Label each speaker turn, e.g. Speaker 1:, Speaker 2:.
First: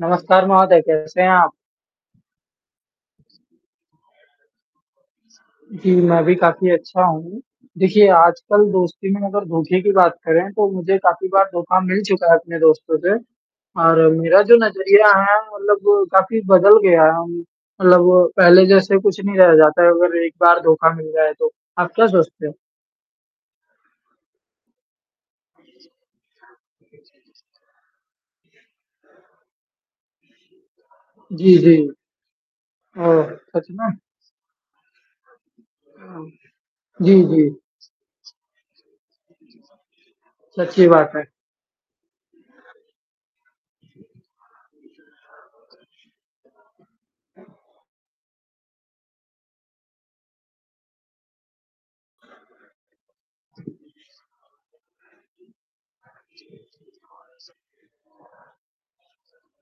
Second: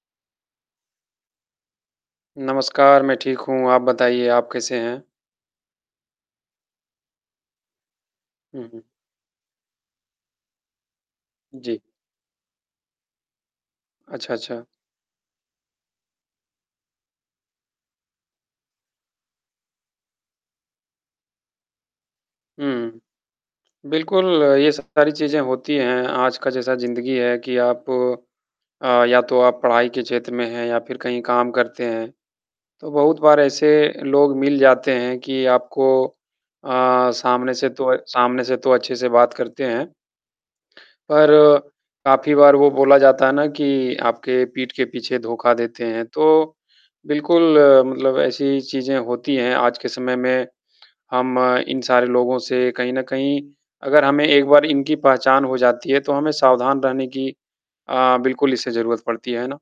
Speaker 1: नमस्कार महोदय, कैसे हैं आप?
Speaker 2: नमस्कार, मैं ठीक हूँ। आप बताइए आप कैसे हैं?
Speaker 1: जी, मैं भी काफ़ी अच्छा हूँ, देखिए आजकल
Speaker 2: हुँ, हुँ।
Speaker 1: दोस्ती में अगर धोखे की बात करें, तो मुझे काफ़ी बार
Speaker 2: जी।
Speaker 1: धोखा मिल चुका है अपने दोस्तों से, और
Speaker 2: अच्छा,
Speaker 1: मेरा जो
Speaker 2: अच्छा।
Speaker 1: नज़रिया है मतलब काफ़ी बदल गया अम, मतलब वो पहले जैसे कुछ नहीं रह जाता है अगर एक बार धोखा मिल जाए तो आप क्या सोचते हो?
Speaker 2: हुँ, बिल्कुल ये सब सारी चीज़ें होती हैं आज का जैसा ज़िंदगी है कि आप अ, या तो आप पढ़ाई के क्षेत्र में हैं या फिर कहीं काम
Speaker 1: जी, जी।
Speaker 2: करते हैं, तो बहुत
Speaker 1: ओह!
Speaker 2: बार
Speaker 1: सच
Speaker 2: ऐसे
Speaker 1: में?
Speaker 2: लोग मिल जाते हैं कि आपको
Speaker 1: हाँ,
Speaker 2: अ,
Speaker 1: जी,
Speaker 2: सामने
Speaker 1: जी।
Speaker 2: से तो सामने से तो अच्छे से बात करते हैं,
Speaker 1: सच्ची बात है।
Speaker 2: पर काफ़ी बार वो बोला जाता है ना कि आपके पीठ के पीछे धोखा देते हैं, तो बिल्कुल, मतलब ऐसी चीज़ें होती हैं आज के समय में, हम इन सारे लोगों से कहीं न कहीं अगर हमें एक बार इनकी पहचान हो जाती है, तो हमें सावधान रहने की अ, बिल्कुल इससे ज़रूरत पड़ती, है ना?